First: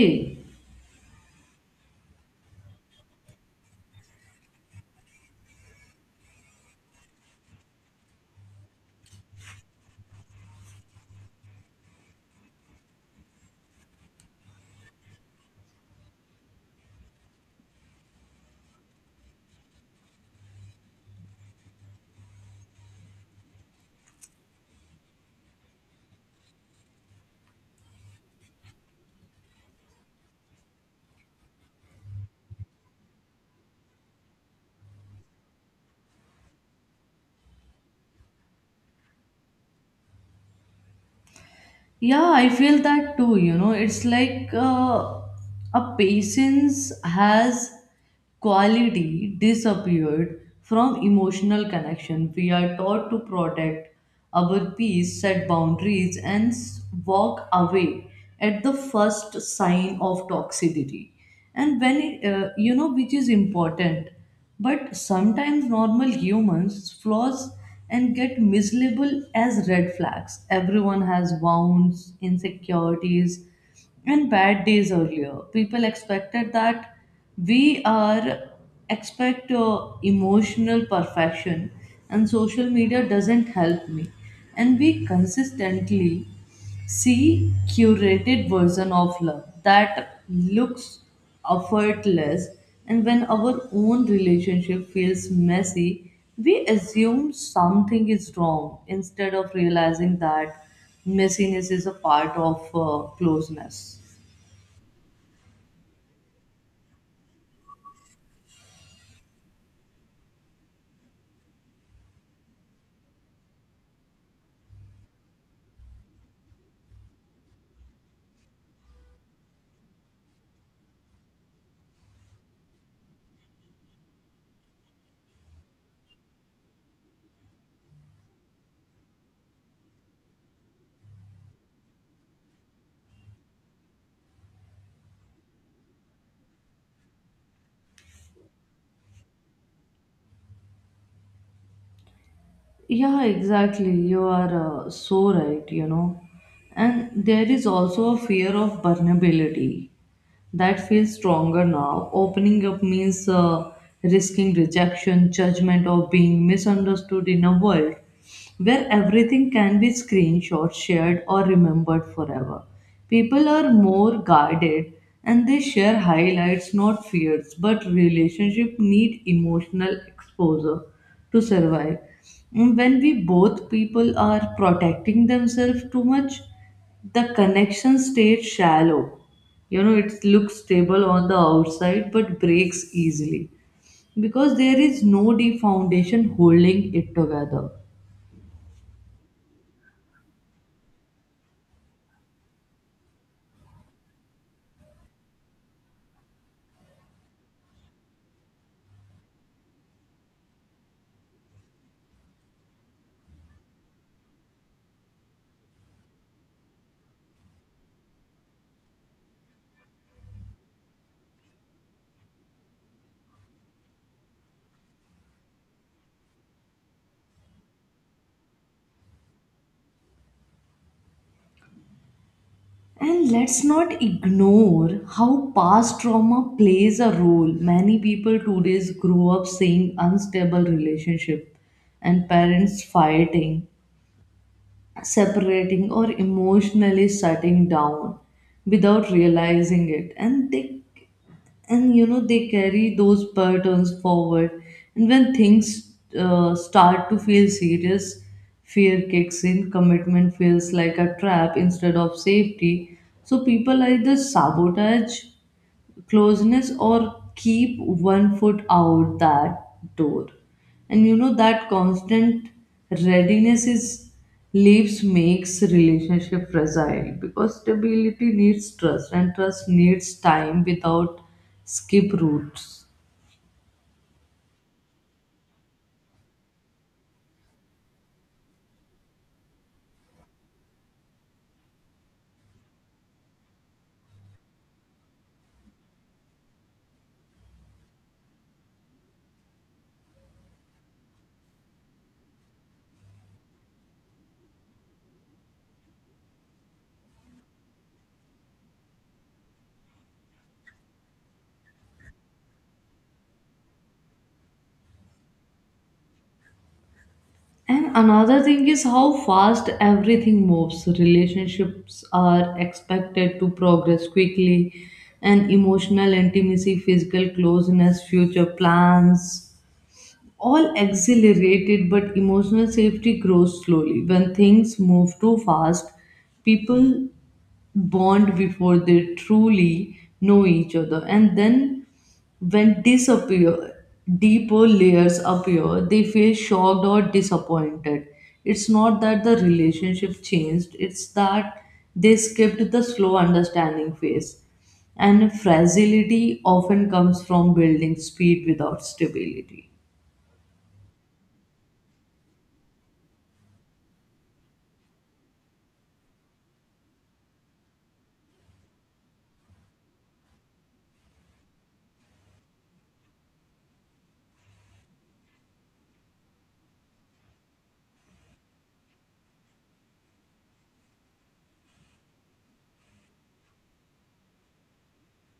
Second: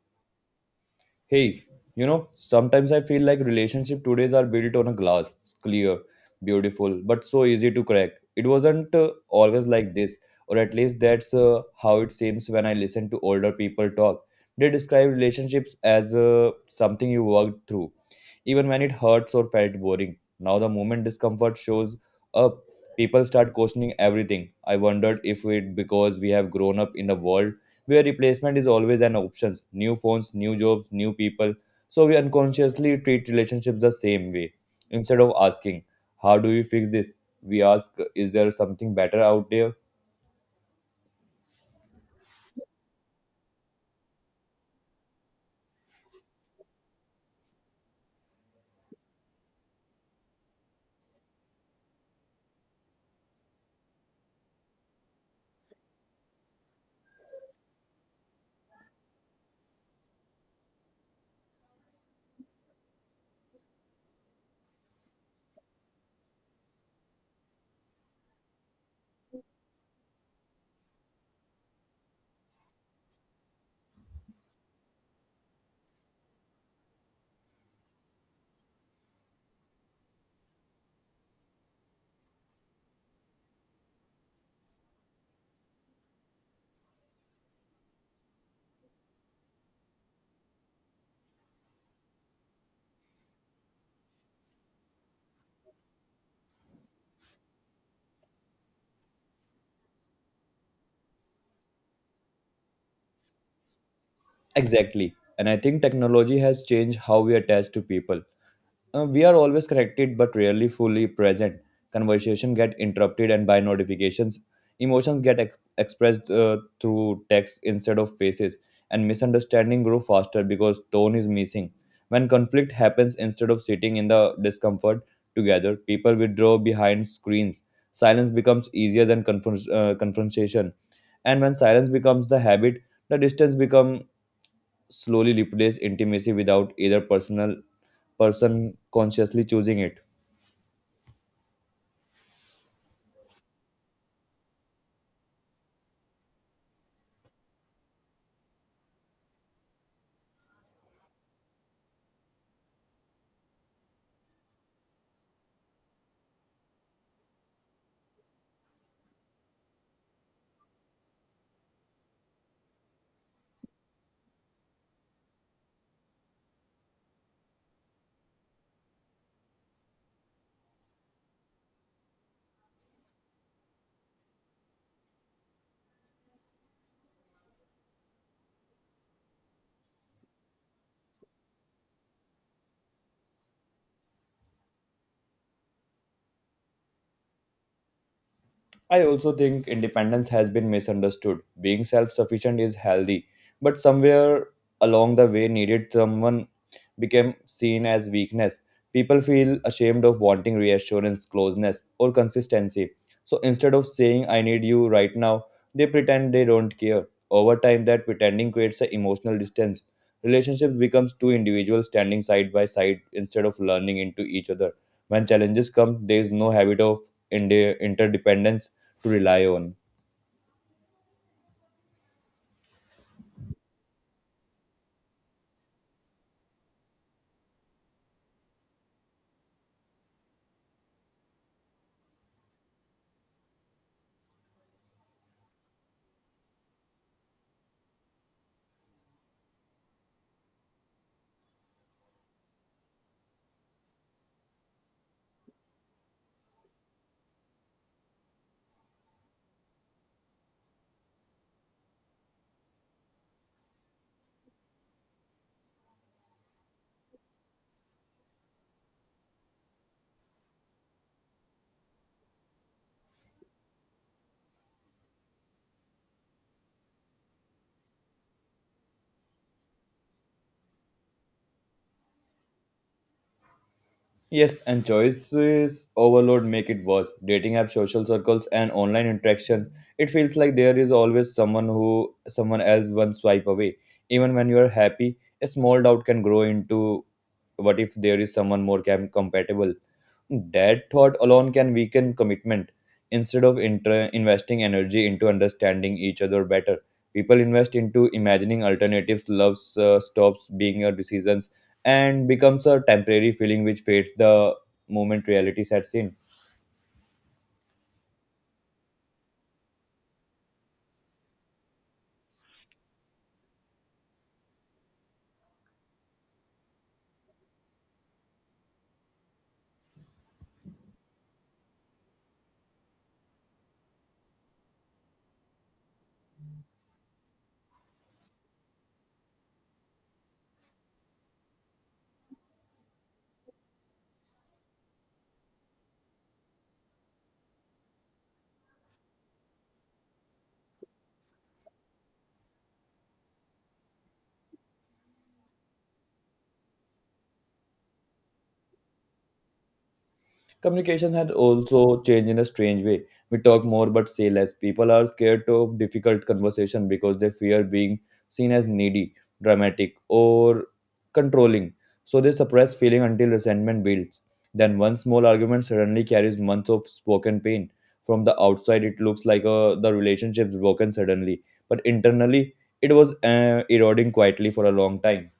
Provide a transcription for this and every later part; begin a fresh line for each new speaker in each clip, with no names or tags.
Yeah,
Hey, sometimes I feel like relationship todays are built on a glass, clear, beautiful, but so easy to crack. It wasn't always like this, or at least that's how it seems when I listen to older people talk. They describe relationships as something you worked through even when it hurts or felt boring. Now, the moment discomfort shows up, people start questioning everything. I wondered if it because we have grown up in a world where replacement is always an option new phones, new jobs, new people. So, we unconsciously treat relationships the same way. Instead of asking, how do we fix this? We ask, is there something better out there?
I feel that too, you know, it's like a patience has quality disappeared from emotional connection. We are taught to protect our peace, set boundaries, and walk away at the first sign of toxicity. And when it, which is important, but sometimes normal humans flaws and get mislabeled as red flags. Everyone has wounds, insecurities, and bad days. Earlier people expected that. We are expect emotional perfection, and social media doesn't help me. And we consistently see curated version of love that looks effortless. And when our own relationship feels messy, we assume something is wrong instead of realizing that messiness is a part of closeness.
Exactly. And I think technology has changed how we attach to people. We are always connected but rarely fully present. Conversation get interrupted and by notifications. Emotions get expressed through text instead of faces, and misunderstanding grow faster because tone is missing. When conflict happens, instead of sitting in the discomfort together, people withdraw behind screens. Silence becomes easier than confrontation, and when silence becomes the habit, the distance become slowly replace intimacy without either person consciously choosing it.
Yeah, exactly. You are so right, you know. And there is also a fear of vulnerability that feels stronger now. Opening up means risking rejection, judgment, or being misunderstood in a world where everything can be screenshot, shared, or remembered forever. People are more guarded and they share highlights, not fears, but relationships need emotional exposure to survive. And when we both people are protecting themselves too much, the connection stays shallow. You know, it looks stable on the outside but breaks easily because there is no deep foundation holding it together.
I also think independence has been misunderstood. Being self sufficient is healthy, but somewhere along the way needed someone became seen as weakness. People feel ashamed of wanting reassurance, closeness, or consistency. So instead of saying, I need you right now, they pretend they don't care. Over time, that pretending creates an emotional distance. Relationships becomes two individuals standing side by side instead of learning into each other. When challenges come, there is no habit of interdependence to rely on.
And let's not ignore how past trauma plays a role. Many people today grow up seeing unstable relationship and parents fighting, separating, or emotionally shutting down without realizing it. And you know, they carry those patterns forward. And when things start to feel serious, fear kicks in. Commitment feels like a trap instead of safety, so people either sabotage closeness or keep one foot out that door. And you know, that constant readiness is leaves makes relationship fragile because stability needs trust and trust needs time without skip routes.
Yes, and choices overload make it worse. Dating apps, social circles, and online interaction. It feels like there is always someone who someone else one swipe away. Even when you are happy, a small doubt can grow into what if there is someone more compatible? That thought alone can weaken commitment. Instead of investing energy into understanding each other better, people invest into imagining alternatives. Love stops being a decision and becomes a temporary feeling which fades the moment reality sets in.
And another thing is how fast everything moves. Relationships are expected to progress quickly, and emotional intimacy, physical closeness, future plans, all exhilarated, but emotional safety grows slowly. When things move too fast, people bond before they truly know each other. And then when disappear, deeper layers appear, they feel shocked or disappointed. It's not that the relationship changed, it's that they skipped the slow understanding phase. And fragility often comes from building speed without stability.
Communication had also changed in a strange way. We talk more but say less. People are scared of difficult conversation because they fear being seen as needy, dramatic, or controlling. So they suppress feeling until resentment builds. Then one small argument suddenly carries months of spoken pain. From the outside, it looks like the relationship's broken suddenly, but internally, it was eroding quietly for a long time.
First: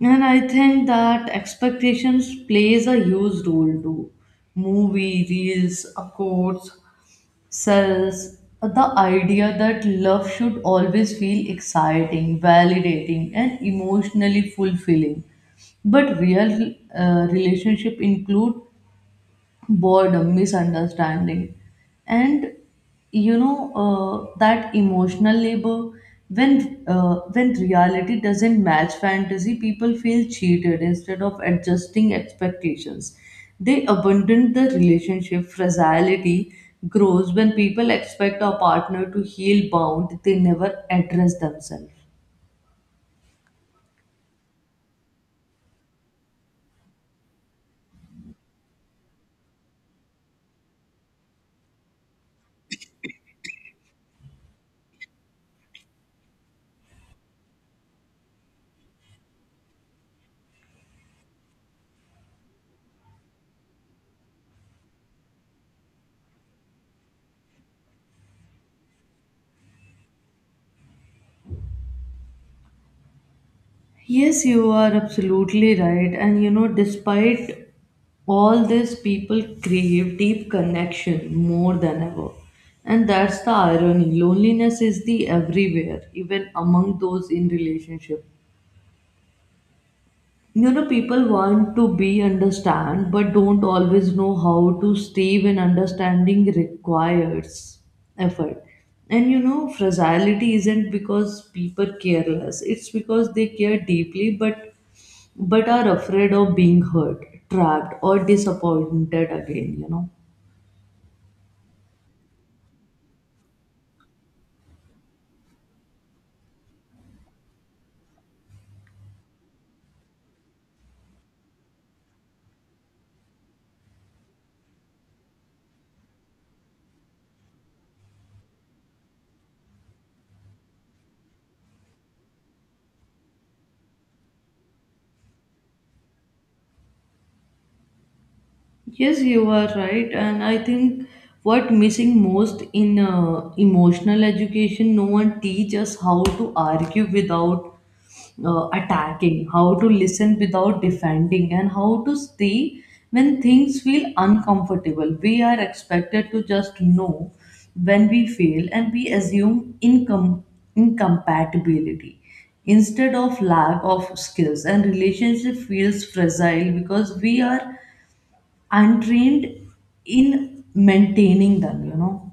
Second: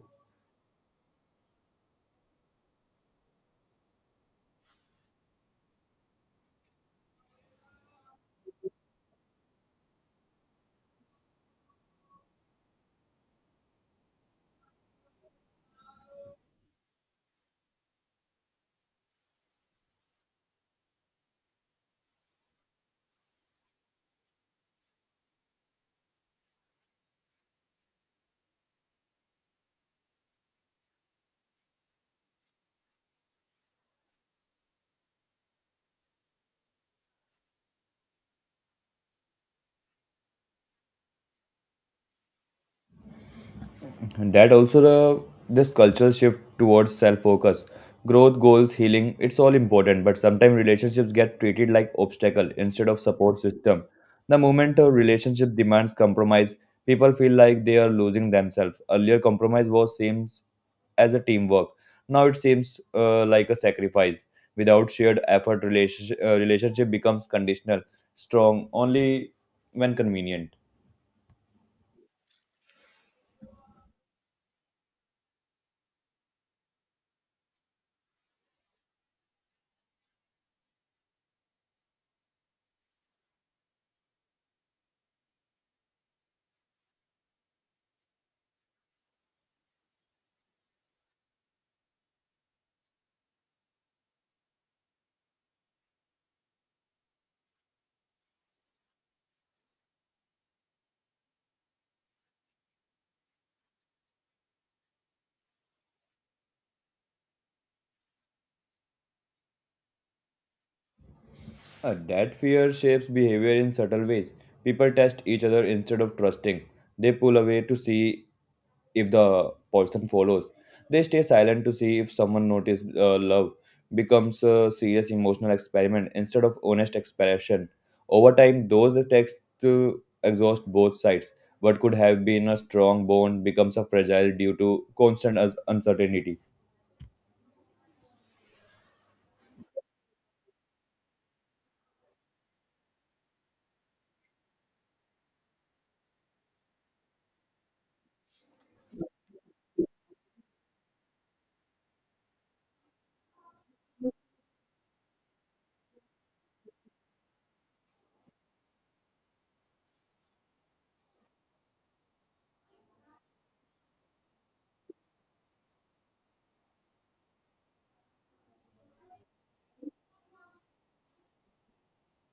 And I think that expectations plays a huge role too. Movie, reels, quotes, sells the idea that love should always feel exciting, validating, and emotionally fulfilling. But real relationship include boredom, misunderstanding. And you know, that emotional labor when reality doesn't match fantasy, people feel cheated instead of adjusting expectations. They abandon the relationship. Fragility grows when people expect a partner to heal bound they never address themselves.
And that also the this cultural shift towards self-focus, growth, goals, healing, it's all important, but sometimes relationships get treated like obstacle instead of support system. The moment a relationship demands compromise, people feel like they are losing themselves. Earlier compromise was seems as a teamwork. Now it seems like a sacrifice. Without shared effort, relationship becomes conditional, strong only when convenient.
Yes, you are absolutely right. And you know, despite all this, people crave deep connection more than ever. And that's the irony. Loneliness is the everywhere, even among those in relationship. You know, people want to be understand but don't always know how to stay when understanding requires effort. And you know, fragility isn't because people careless, it's because they care deeply, but are afraid of being hurt, trapped, or disappointed again, you know.
That fear shapes behavior in subtle ways. People test each other instead of trusting. They pull away to see if the person follows. They stay silent to see if someone notices. Love becomes a serious emotional experiment instead of honest expression. Over time, those attacks to exhaust both sides. What could have been a strong bond becomes a fragile due to constant uncertainty.
Yes, you are right. And I think what missing most in emotional education, no one teaches how to argue without attacking, how to listen without defending, and how to stay when things feel uncomfortable. We are expected to just know. When we fail, and we assume incompatibility instead of lack of skills, and relationship feels fragile because we are untrained in maintaining them, you know.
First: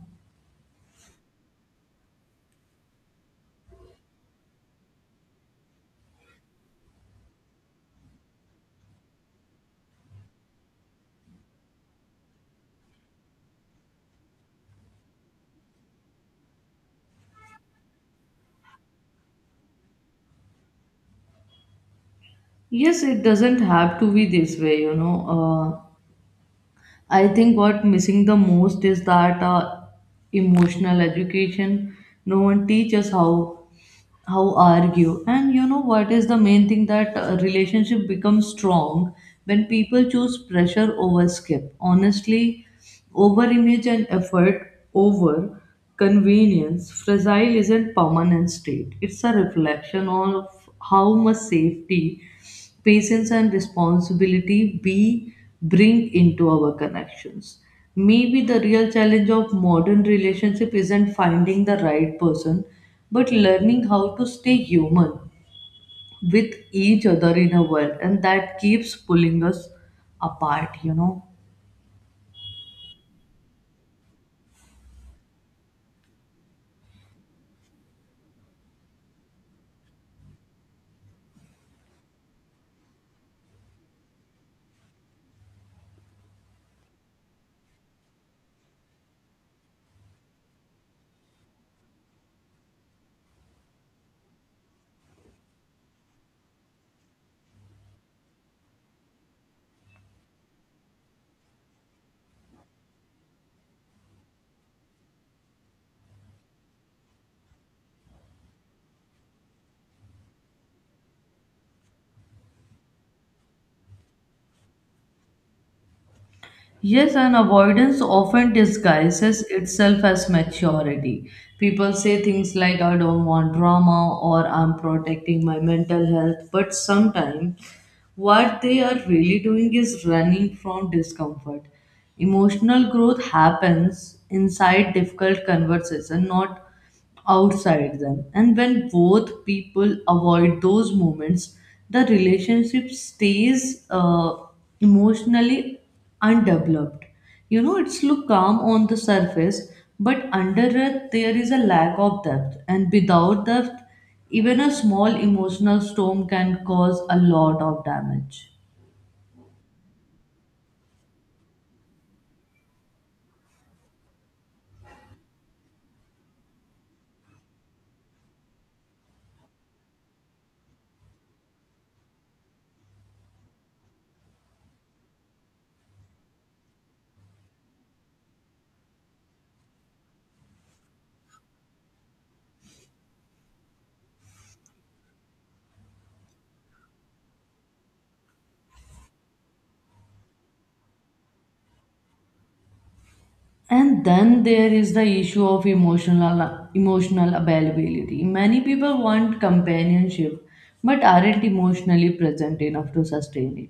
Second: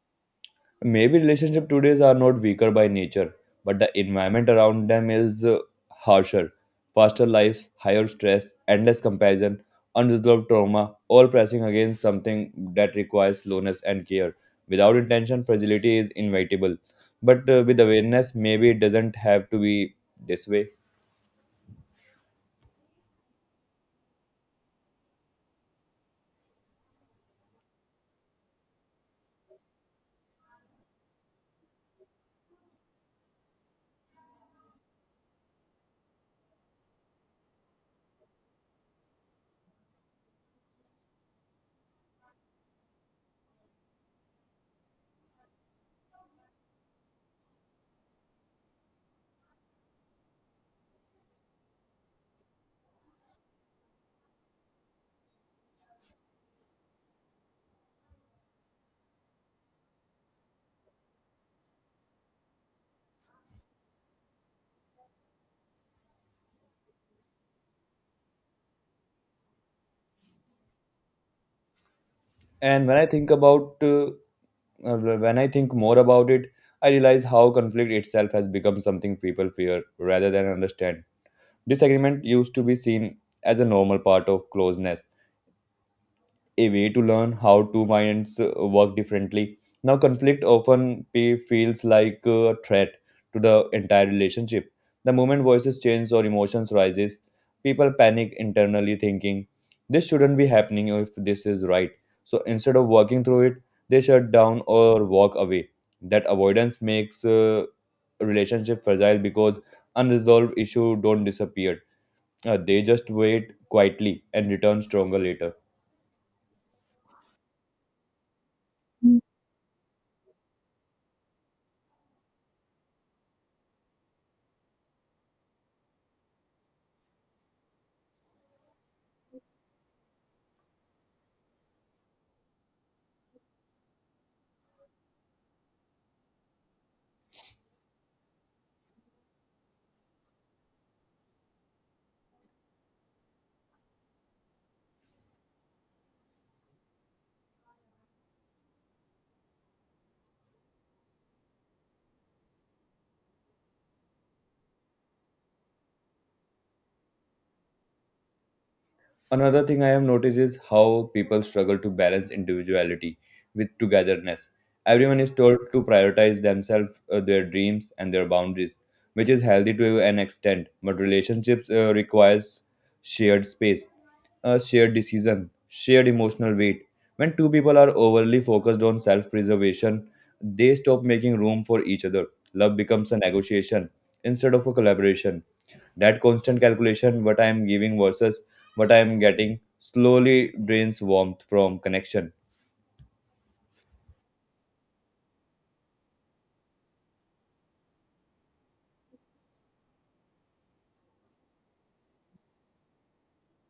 Maybe relationship today's are not weaker by nature, but the environment around them is harsher. Faster lives, higher stress, endless comparison, unresolved trauma, all pressing against something that requires slowness and care. Without intention, fragility is inevitable. But with awareness, maybe it doesn't have to be this way.
Yes, it doesn't have to be this way, you know. I think what missing the most is that emotional education. No one teaches how argue. And you know, what is the main thing that relationship becomes strong when people choose pressure over skip, honestly over image, and effort over convenience. Fragile isn't permanent state, it's a reflection of how much safety, patience, and responsibility we bring into our connections. Maybe the real challenge of modern relationship isn't finding the right person, but learning how to stay human with each other in a world, and that keeps pulling us apart, you know.
And when I think more about it, I realize how conflict itself has become something people fear rather than understand. Disagreement used to be seen as a normal part of closeness, a way to learn how two minds work differently. Now, conflict often feels like a threat to the entire relationship. The moment voices change or emotions rises, people panic internally, thinking this shouldn't be happening if this is right. So instead of working through it, they shut down or walk away. That avoidance makes relationship fragile because unresolved issue don't disappear. They just wait quietly and return stronger later.
Yes, and avoidance often disguises itself as maturity. People say things like, I don't want drama or I'm protecting my mental health, but sometimes what they are really doing is running from discomfort. Emotional growth happens inside difficult conversation, not outside them. And when both people avoid those moments, the relationship stays emotionally undeveloped. You know, it's look calm on the surface, but under it there is a lack of depth, and without depth, even a small emotional storm can cause a lot of damage.
Another thing I have noticed is how people struggle to balance individuality with togetherness. Everyone is told to prioritize themselves, their dreams, and their boundaries, which is healthy to an extent. But relationships requires shared space, a shared decision, shared emotional weight. When two people are overly focused on self-preservation, they stop making room for each other. Love becomes a negotiation instead of a collaboration. That constant calculation, what I am giving versus what I am getting, slowly drains warmth from connection.
And then there is the issue of emotional availability. Many people want companionship but aren't emotionally present enough to sustain it.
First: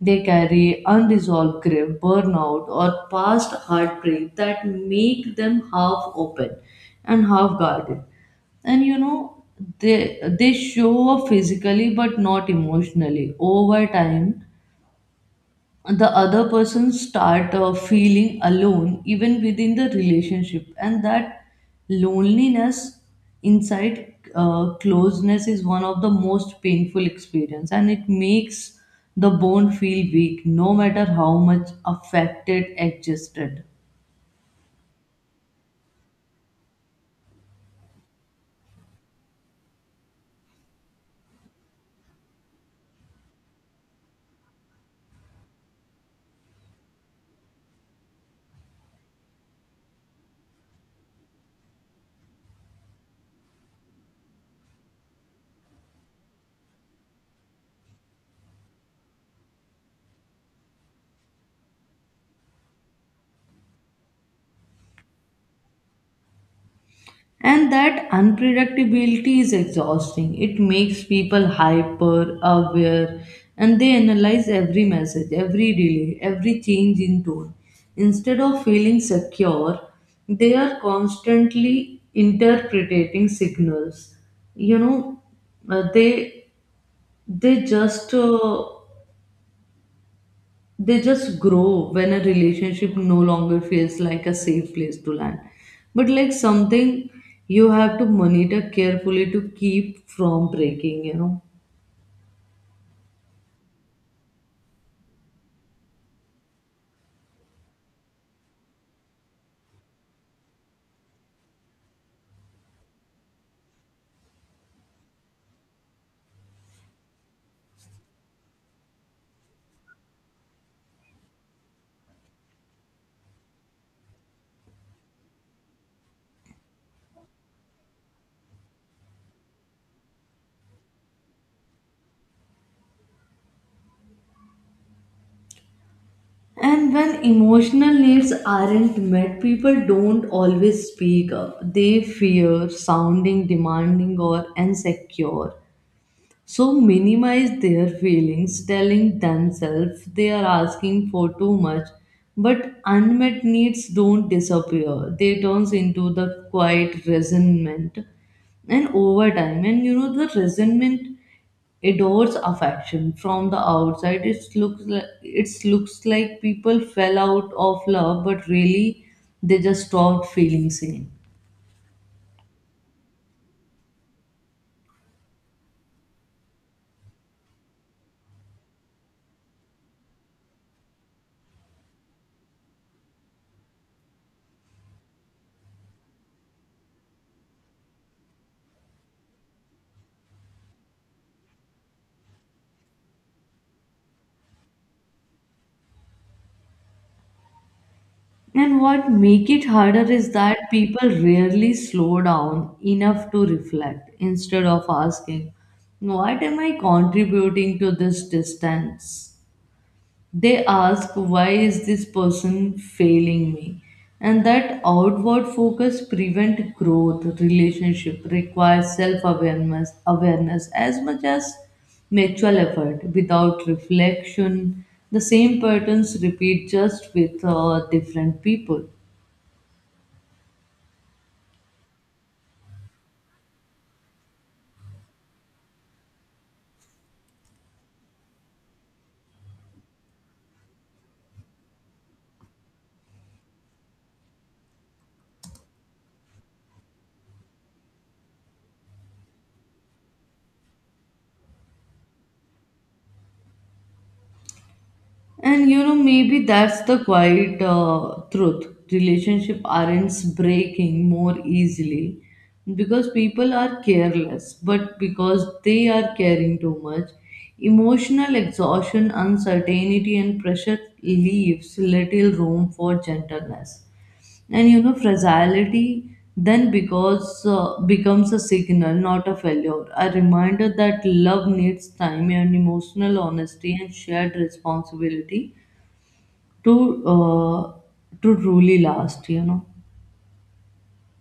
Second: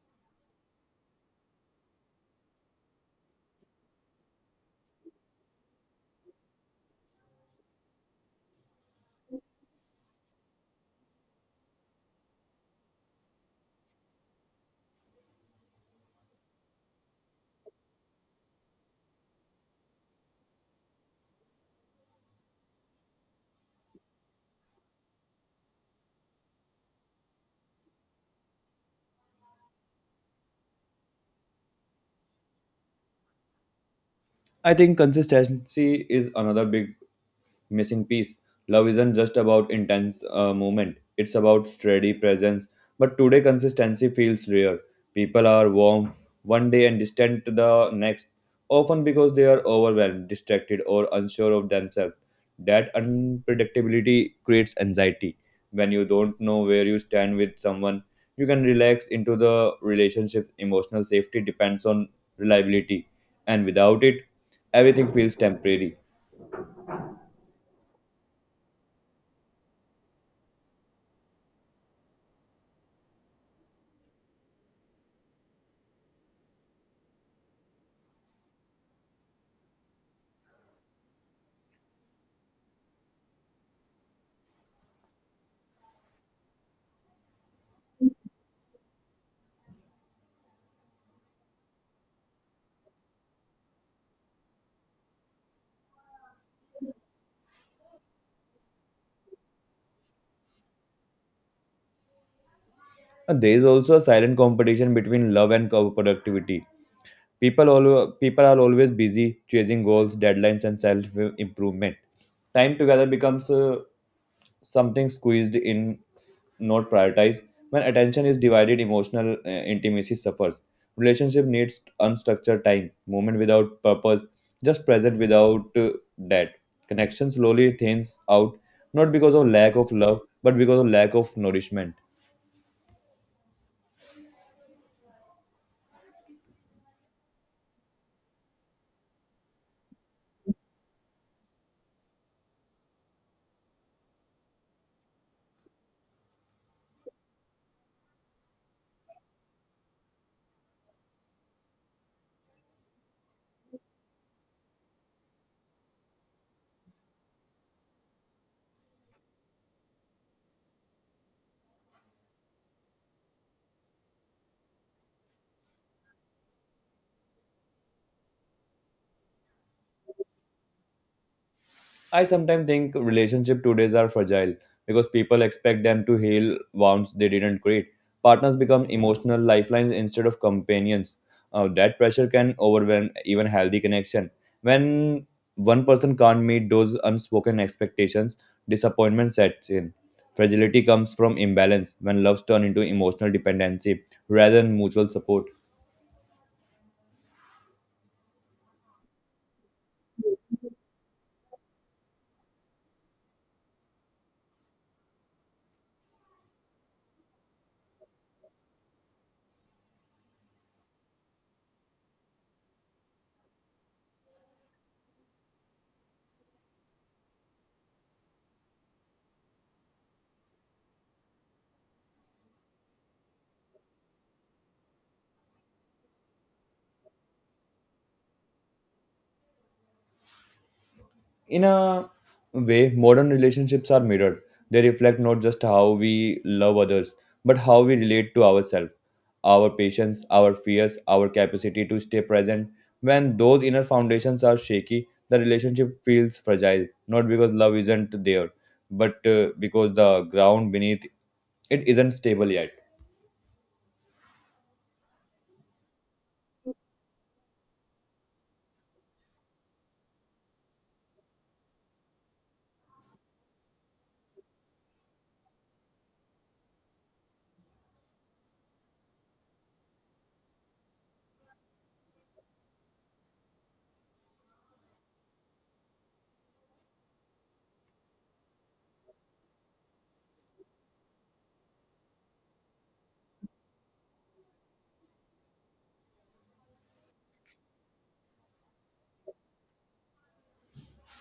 They carry unresolved grief, burnout, or past heartbreak that make them half open and half guarded. And you know, they show up physically but not emotionally. Over time, the other person start feeling alone even within the relationship, and that loneliness inside closeness is one of the most painful experience, and it makes the bone feel weak no matter how much affected existed.
I think consistency is another big missing piece. Love isn't just about intense moment, it's about steady presence. But today, consistency feels rare. People are warm one day and distant the next, often because they are overwhelmed, distracted, or unsure of themselves. That unpredictability creates anxiety. When you don't know where you stand with someone, you can relax into the relationship. Emotional safety depends on reliability, and without it, everything feels temporary.
And that unpredictability is exhausting. It makes people hyper aware, and they analyze every message, every delay, every change in tone. Instead of feeling secure, they are constantly interpreting signals. You know, uh, they they just uh, they just grow when a relationship no longer feels like a safe place to land but like something you have to monitor carefully to keep from breaking, you know.
And there is also a silent competition between love and productivity. People always, people are always busy chasing goals, deadlines, and self improvement. Time together becomes something squeezed in, not prioritized. When attention is divided, emotional intimacy suffers. Relationship needs unstructured time, moment without purpose, just present without that. Connection slowly thins out, not because of lack of love, but because of lack of nourishment.
And when emotional needs aren't met, people don't always speak up. They fear sounding demanding or insecure, so minimize their feelings, telling themselves they are asking for too much. But unmet needs don't disappear. They turns into the quiet resentment. And over time, and you know, the resentment adores affection. From the outside, it looks like people fell out of love, but really they just stopped feeling same.
I sometimes think relationships today are fragile because people expect them to heal wounds they didn't create. Partners become emotional lifelines instead of companions. That pressure can overwhelm even healthy connection. When one person can't meet those unspoken expectations, disappointment sets in. Fragility comes from imbalance when loves turn into emotional dependency rather than mutual support.
And what make it harder is that people rarely slow down enough to reflect. Instead of asking, what am I contributing to this distance? They ask, why is this person failing me? And that outward focus prevent growth. Relationship requires self-awareness awareness as much as mutual effort. Without reflection, the same patterns repeat just with different people.
In a way, modern relationships are mirrored. They reflect not just how we love others, but how we relate to ourselves, our patience, our fears, our capacity to stay present. When those inner foundations are shaky, the relationship feels fragile, not because love isn't there, but because the ground beneath it isn't stable yet.
And you know, maybe that's the quiet truth. Relationship aren't breaking more easily because people are careless, but because they are caring too much. Emotional exhaustion, uncertainty, and pressure leaves little room for gentleness. And you know, fragility then because becomes a signal, not a failure, a reminder that love needs time and emotional honesty and shared responsibility to uh, to truly last, you know.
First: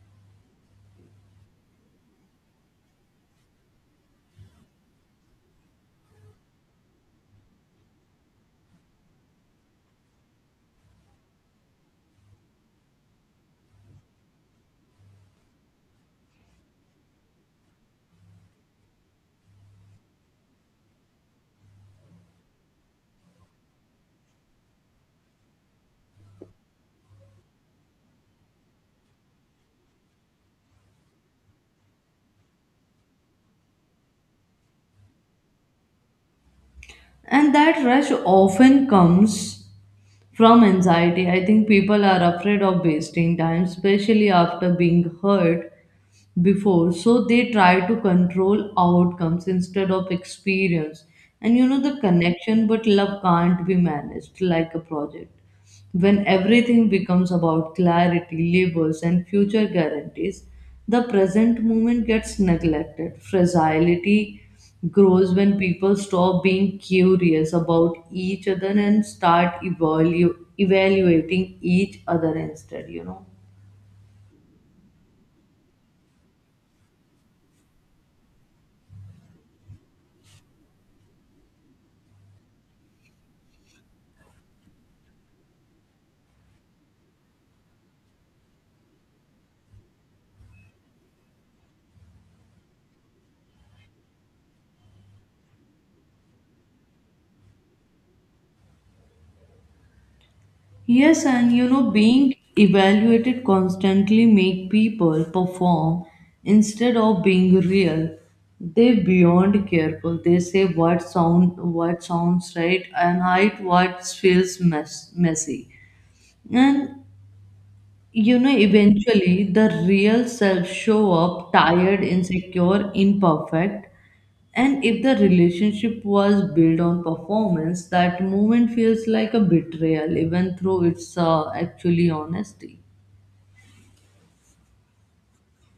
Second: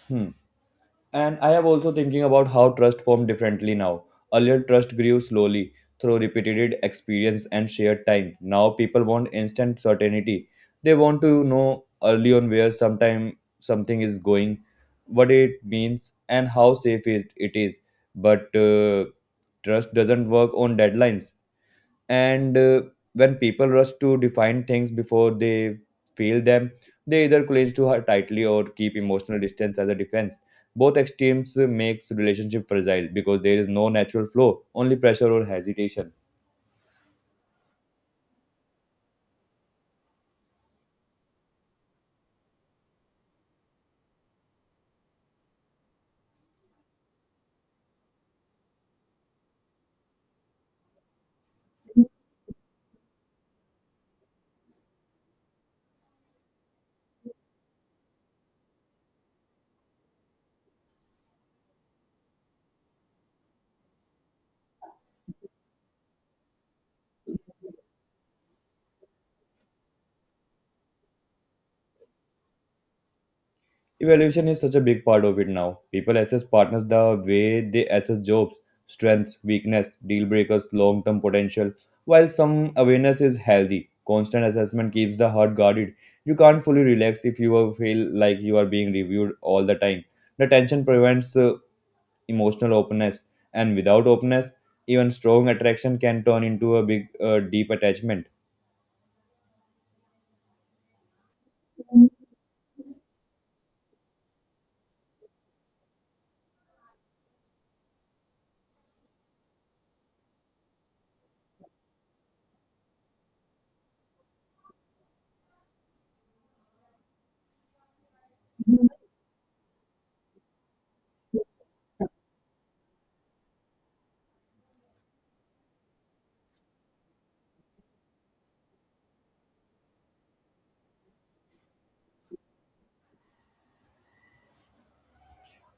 Hmm. And I am also thinking about how trust formed differently now. Earlier, trust grew slowly through repeated experience and shared time. Now, people want instant certainty. They want to know early on where sometime something is going, what it means, and how safe it, it is. But trust doesn't work on deadlines, and when people rush to define things before they feel them, they either cling to her tightly or keep emotional distance as a defense. Both extremes makes relationship fragile because there is no natural flow, only pressure or hesitation.
And that rush often comes from anxiety. I think people are afraid of wasting time, especially after being hurt before, so they try to control outcomes instead of experience. And you know, the connection, but love can't be managed like a project. When everything becomes about clarity, labels, and future guarantees, the present moment gets neglected. Fragility grows when people stop being curious about each other and start evaluating each other instead, you know.
Evaluation is such a big part of it now. People assess partners the way they assess jobs, strengths, weakness, deal breakers, long term potential. While some awareness is healthy, constant assessment keeps the heart guarded. You can't fully relax if feel like you are being reviewed all the time. The tension prevents emotional openness, and without openness, even strong attraction can turn into a big, deep attachment.
Yes, and you know, being evaluated constantly make people perform instead of being real. They beyond careful. They say what sounds right and hide what feels messy. And you know, eventually the real self show up tired, insecure, imperfect. And if the relationship was built on performance, that moment feels like a betrayal, even though it's actually honesty.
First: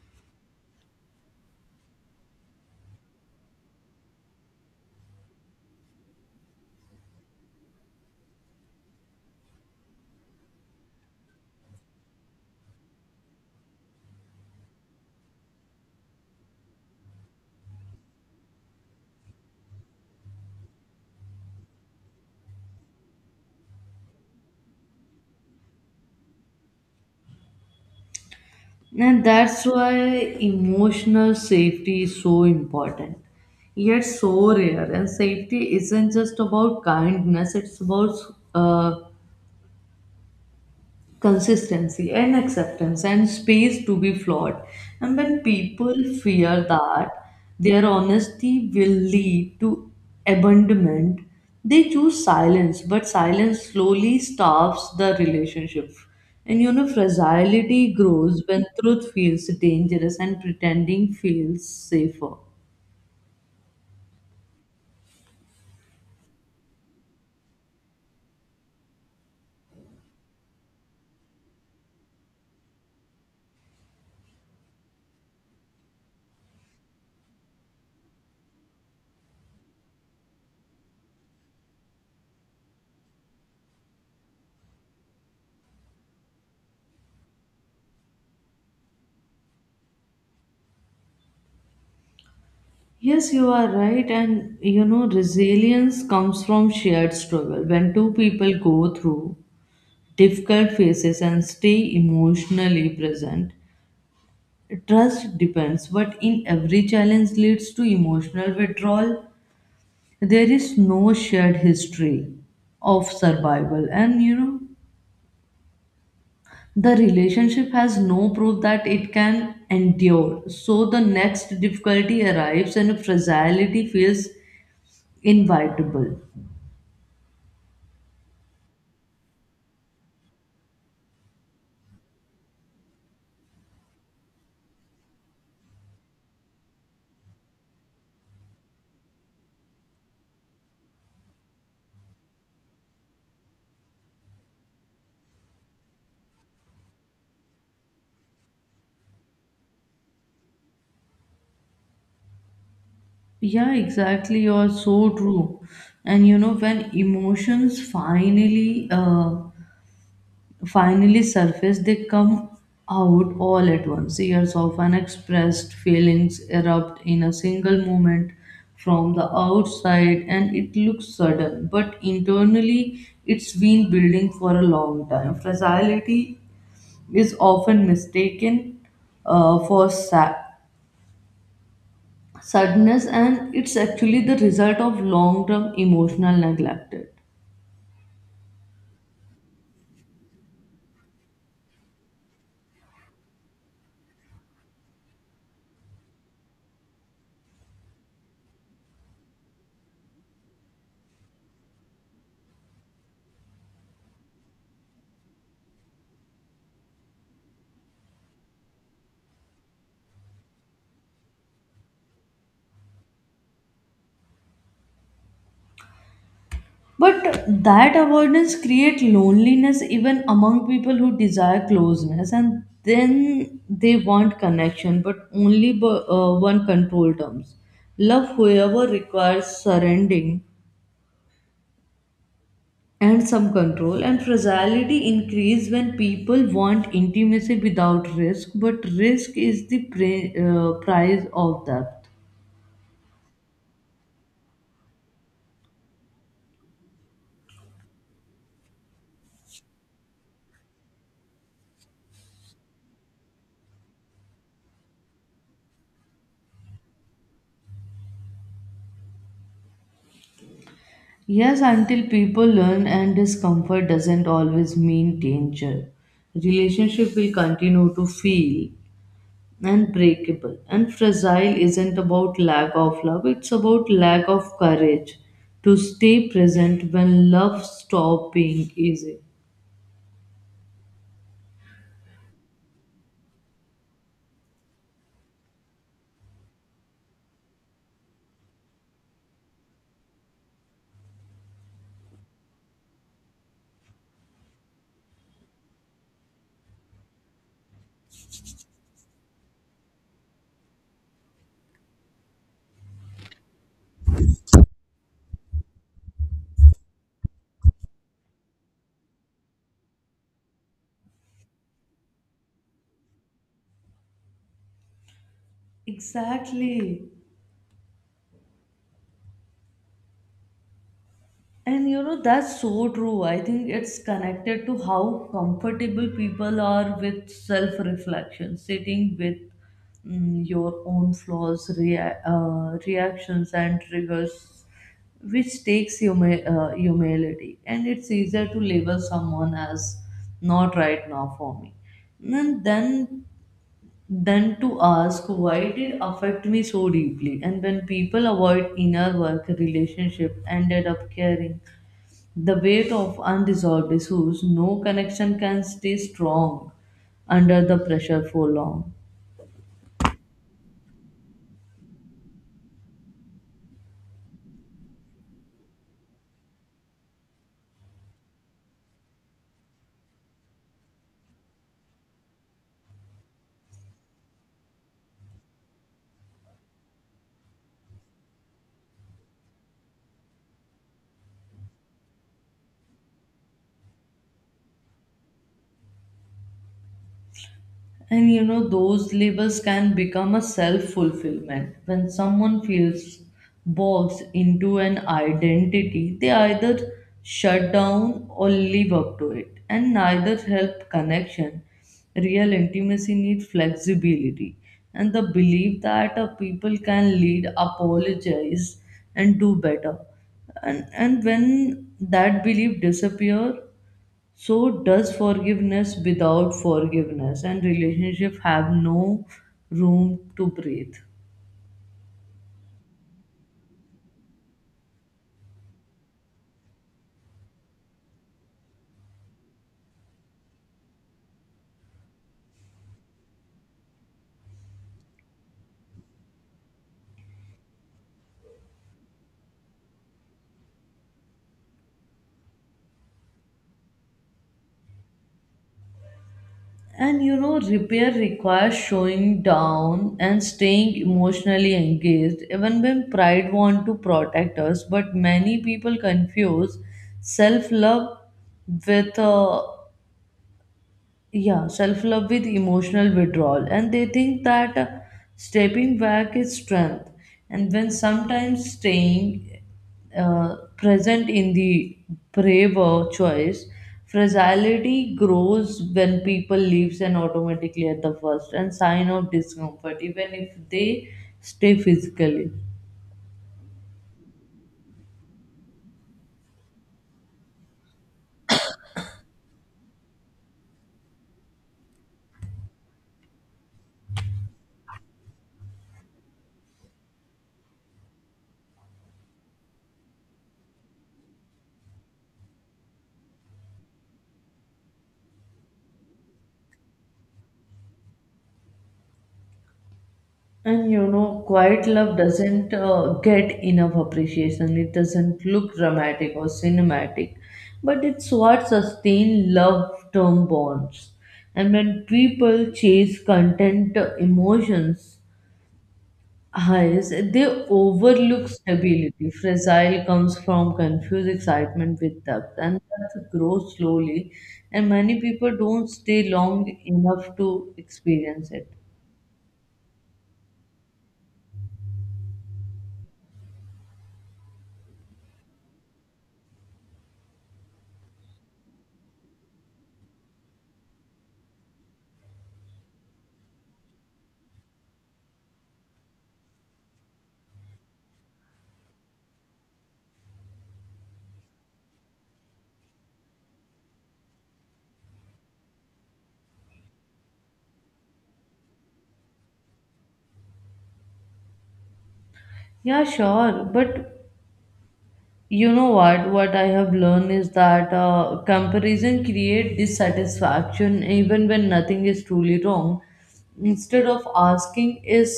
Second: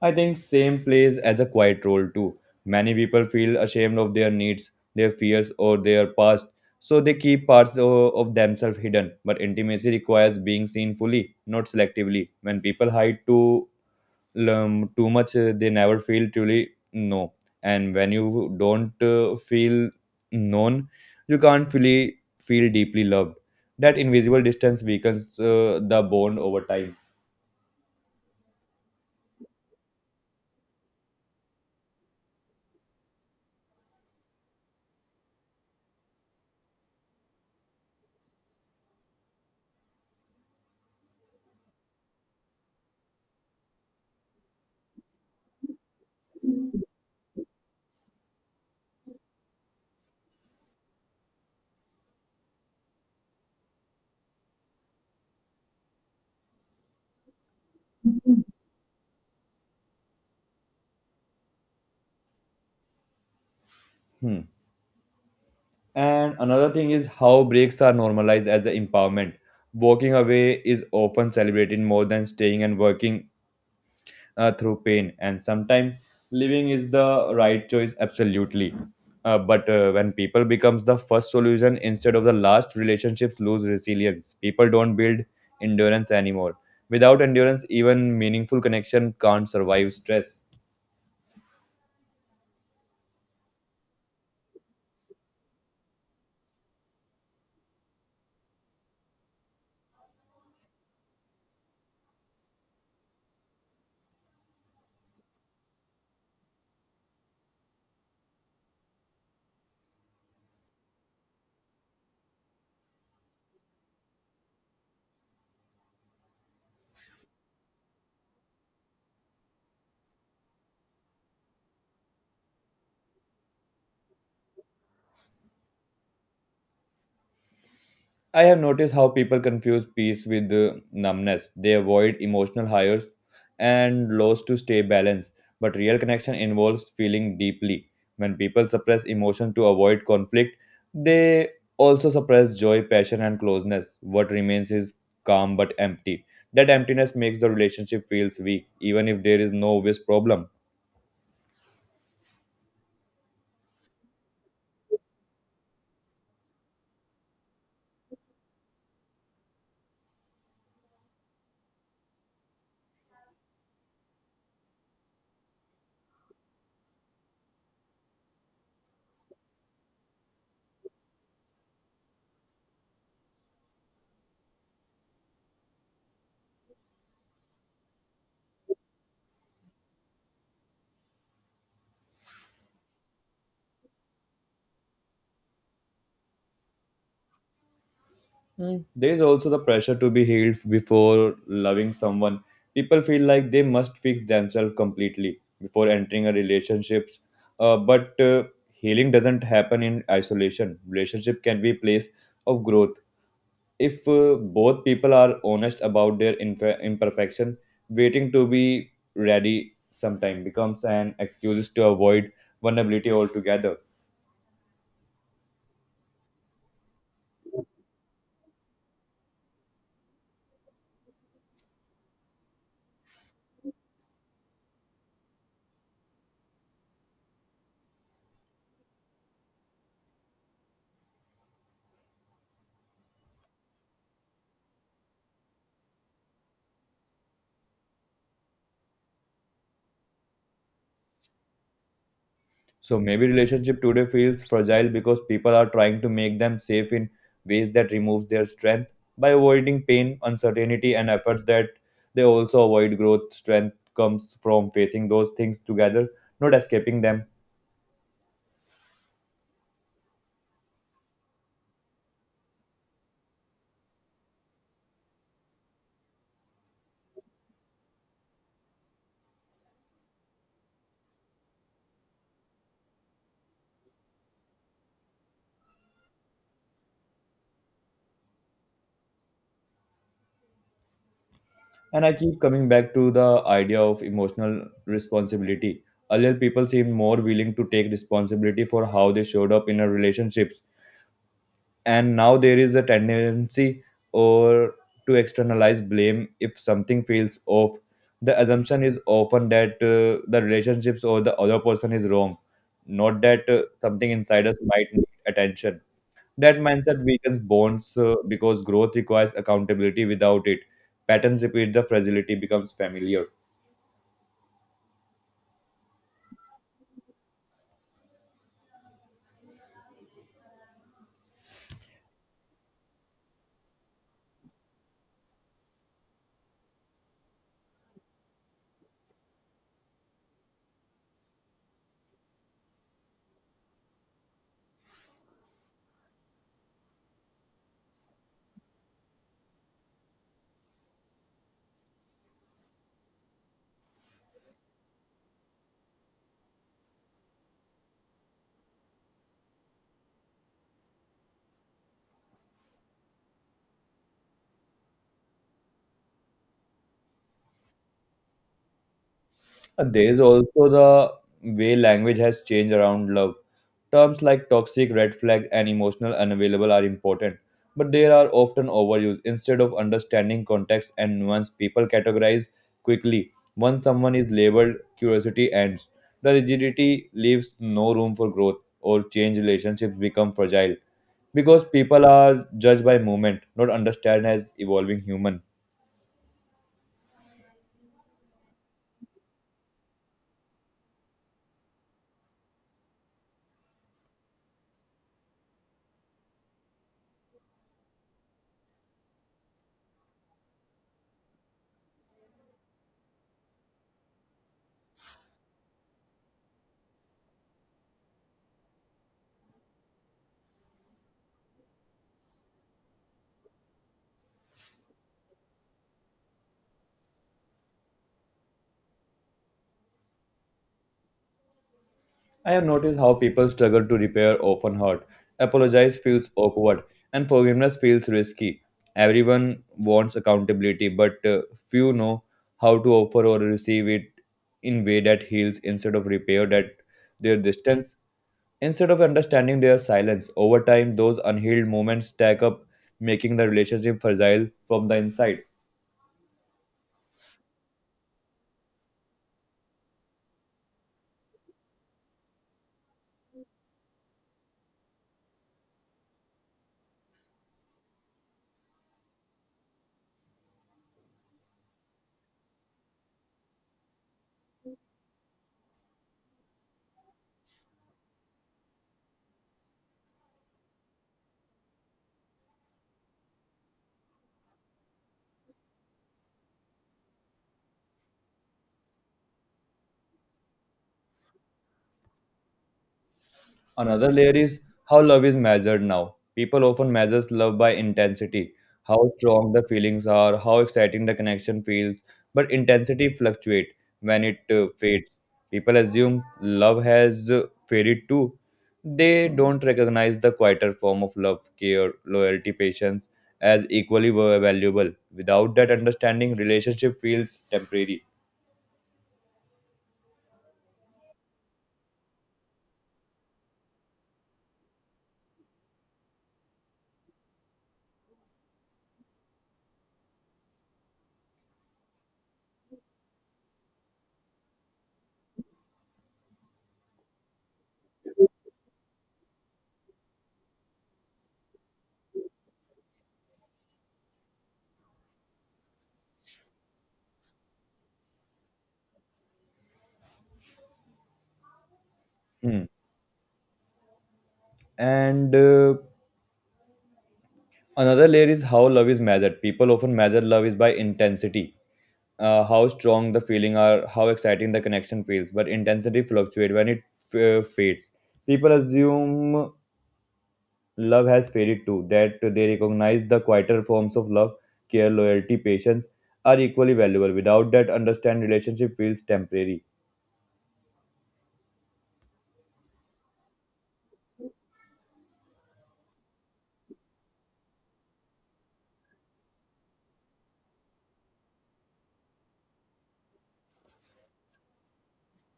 I think shame plays as a quiet role too. Many people feel ashamed of their needs, their fears, or their past, so they keep parts of themselves hidden. But intimacy requires being seen fully, not selectively. When people hide too much, they never feel truly known. And when you don't feel known, you can't fully feel deeply loved. That invisible distance weakens the bond over time.
And that's why emotional safety is so important, yet so rare. And safety isn't just about kindness, it's about uh, consistency and acceptance and space to be flawed. And when people fear that their honesty will lead to abandonment, they choose silence, but silence slowly starves the relationship. And you know, fragility grows when truth feels dangerous and pretending feels safer.
Hmm. And another thing is how breaks are normalized as an empowerment. Walking away is often celebrated more than staying and working through pain. And sometimes living is the right choice, absolutely. But when people becomes the first solution instead of the last, relationships lose resilience. People don't build endurance anymore. Without endurance, even meaningful connection can't survive stress.
Yes, you are right. And you know, resilience comes from shared struggle. When two people go through difficult phases and stay emotionally present. Trust depends, but in every challenge leads to emotional withdrawal. There is no shared history of survival, and you know, the relationship has no proof that it can endure. So the next difficulty arrives, and fragility feels inevitable.
I have noticed how people confuse peace with numbness. They avoid emotional highs and lows to stay balanced. But real connection involves feeling deeply. When people suppress emotion to avoid conflict, they also suppress joy, passion, and closeness. What remains is calm but empty. That emptiness makes the relationship feels weak, even if there is no obvious problem.
Yeah, exactly. You're so true. And you know, when emotions finally surface, they come out all at once. Years of unexpressed feelings erupt in a single moment. From the outside, and it looks sudden, but internally it's been building for a long time. Fragility is often mistaken for sadness, and it's actually the result of long term emotional neglect.
There is also the pressure to be healed before loving someone. People feel like they must fix themselves completely before entering a relationship. But healing doesn't happen in isolation. Relationship can be a place of growth if both people are honest about their imperfection. Waiting to be ready sometime becomes an excuse to avoid vulnerability altogether.
But that avoidance creates loneliness even among people who desire closeness, and then they want connection, but only one control terms. Love, however, requires surrendering and some control, and fragility increase when people want intimacy without risk, but risk is the price of that.
So maybe relationship today feels fragile because people are trying to make them safe in ways that removes their strength by avoiding pain, uncertainty, and efforts that they also avoid growth. Strength comes from facing those things together, not escaping them.
Yes, until people learn and discomfort doesn't always mean danger. Relationship will continue to feel unbreakable. And fragile isn't about lack of love, it's about lack of courage to stay present when love stops being easy.
And I keep coming back to the idea of emotional responsibility. Earlier, people seemed more willing to take responsibility for how they showed up in a relationship, and now there is a tendency or to externalize blame. If something feels off, the assumption is often that the relationships or the other person is wrong, not that something inside us might need attention. That mindset weakens bonds because growth requires accountability. Without it, patterns repeat, the fragility becomes familiar.
Exactly. And you know, that's so true. I think it's connected to how comfortable people are with self reflection, sitting with your own flaws, reactions, and triggers, which takes humility. And it's easier to label someone as not right now for me. And then to ask why did it affect me so deeply. And when people avoid inner work, relationship ended up caring the weight of unresolved issues. No connection can stay strong under the pressure for long.
There is also the way language has changed around love. Terms like toxic, red flag, and emotional unavailable are important, but they are often overused. Instead of understanding context and nuance, people categorize quickly. Once someone is labeled, curiosity ends. The rigidity leaves no room for growth or change. Relationships become fragile because people are judged by movement, not understand as evolving human.
And you know, those labels can become a self fulfillment. When someone feels boxed into an identity, they either shut down or live up to it, and neither help connection. Real intimacy needs flexibility and the belief that a people can lead, apologize, and do better. And when that belief disappears, so does forgiveness. Without forgiveness and relationship have no room to breathe?
I have noticed how people struggle to repair often hurt. Apologize feels awkward, and forgiveness feels risky. Everyone wants accountability, but few know how to offer or receive it in way that heals instead of repair that their distance. Instead of understanding their silence, over time those unhealed moments stack up, making the relationship fragile from the inside.
And you know, repair requires showing down and staying emotionally engaged, even when pride want to protect us. But many people confuse self love with emotional withdrawal, and they think that stepping back is strength, and when sometimes staying present in the braver choice. Fragility grows when people leaves and automatically at the first and sign of discomfort even if they stay physically.
Another layer is how love is measured now. People often measure love by intensity, how strong the feelings are, how exciting the connection feels, but intensity fluctuates when it fades. People assume love has faded too. They don't recognize the quieter form of love, care, loyalty, patience as equally valuable. Without that understanding, relationship feels temporary.
And you know, quiet love doesn't get enough appreciation. It doesn't look dramatic or cinematic, but it's what sustains love term bonds. And when people chase content emotions highs, they overlook stability. Fragile comes from confused excitement with depth, and that grows slowly. And many people don't stay long enough to experience it.
Hmm. And Another layer is how love is measured. People often measure love is by intensity, how strong the feeling are, how exciting the connection feels. But intensity fluctuates when it fades. People assume love has faded too, that they recognize the quieter forms of love, care, loyalty, patience are equally valuable. Without that, understand relationship feels temporary.
Yeah, sure. But you know, what I have learned is that comparison create dissatisfaction even when nothing is truly wrong. Instead of asking, is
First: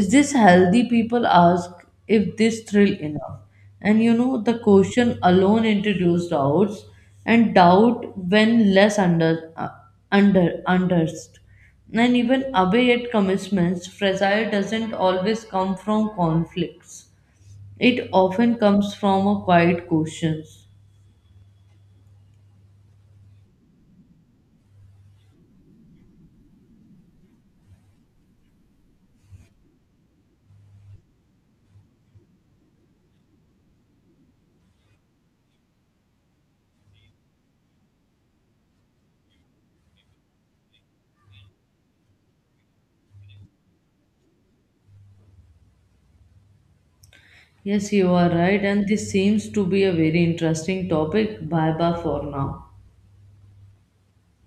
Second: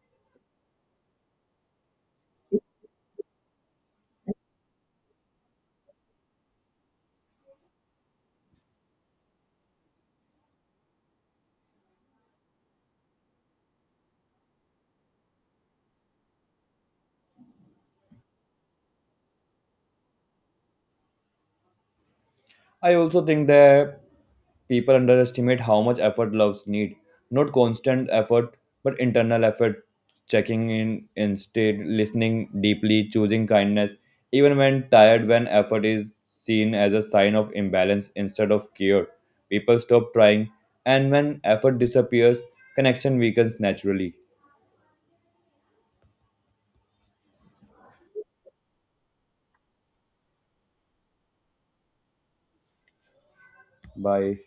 is this healthy, people ask if this thrill enough. And you know, the question alone introduced doubts, and doubt when less under understood and even away at commitments. Fragile doesn't always come from conflicts, it often comes from a quiet questions.
I also think that people underestimate how much effort loves need. Not constant effort, but internal effort. Checking in instead, listening deeply, choosing kindness, even when tired, when effort is seen as a sign of imbalance instead of cure. People stop trying, and when effort disappears, connection weakens naturally.
Yes, you are right, and this seems to be a very interesting topic. Bye bye for now.
Bye.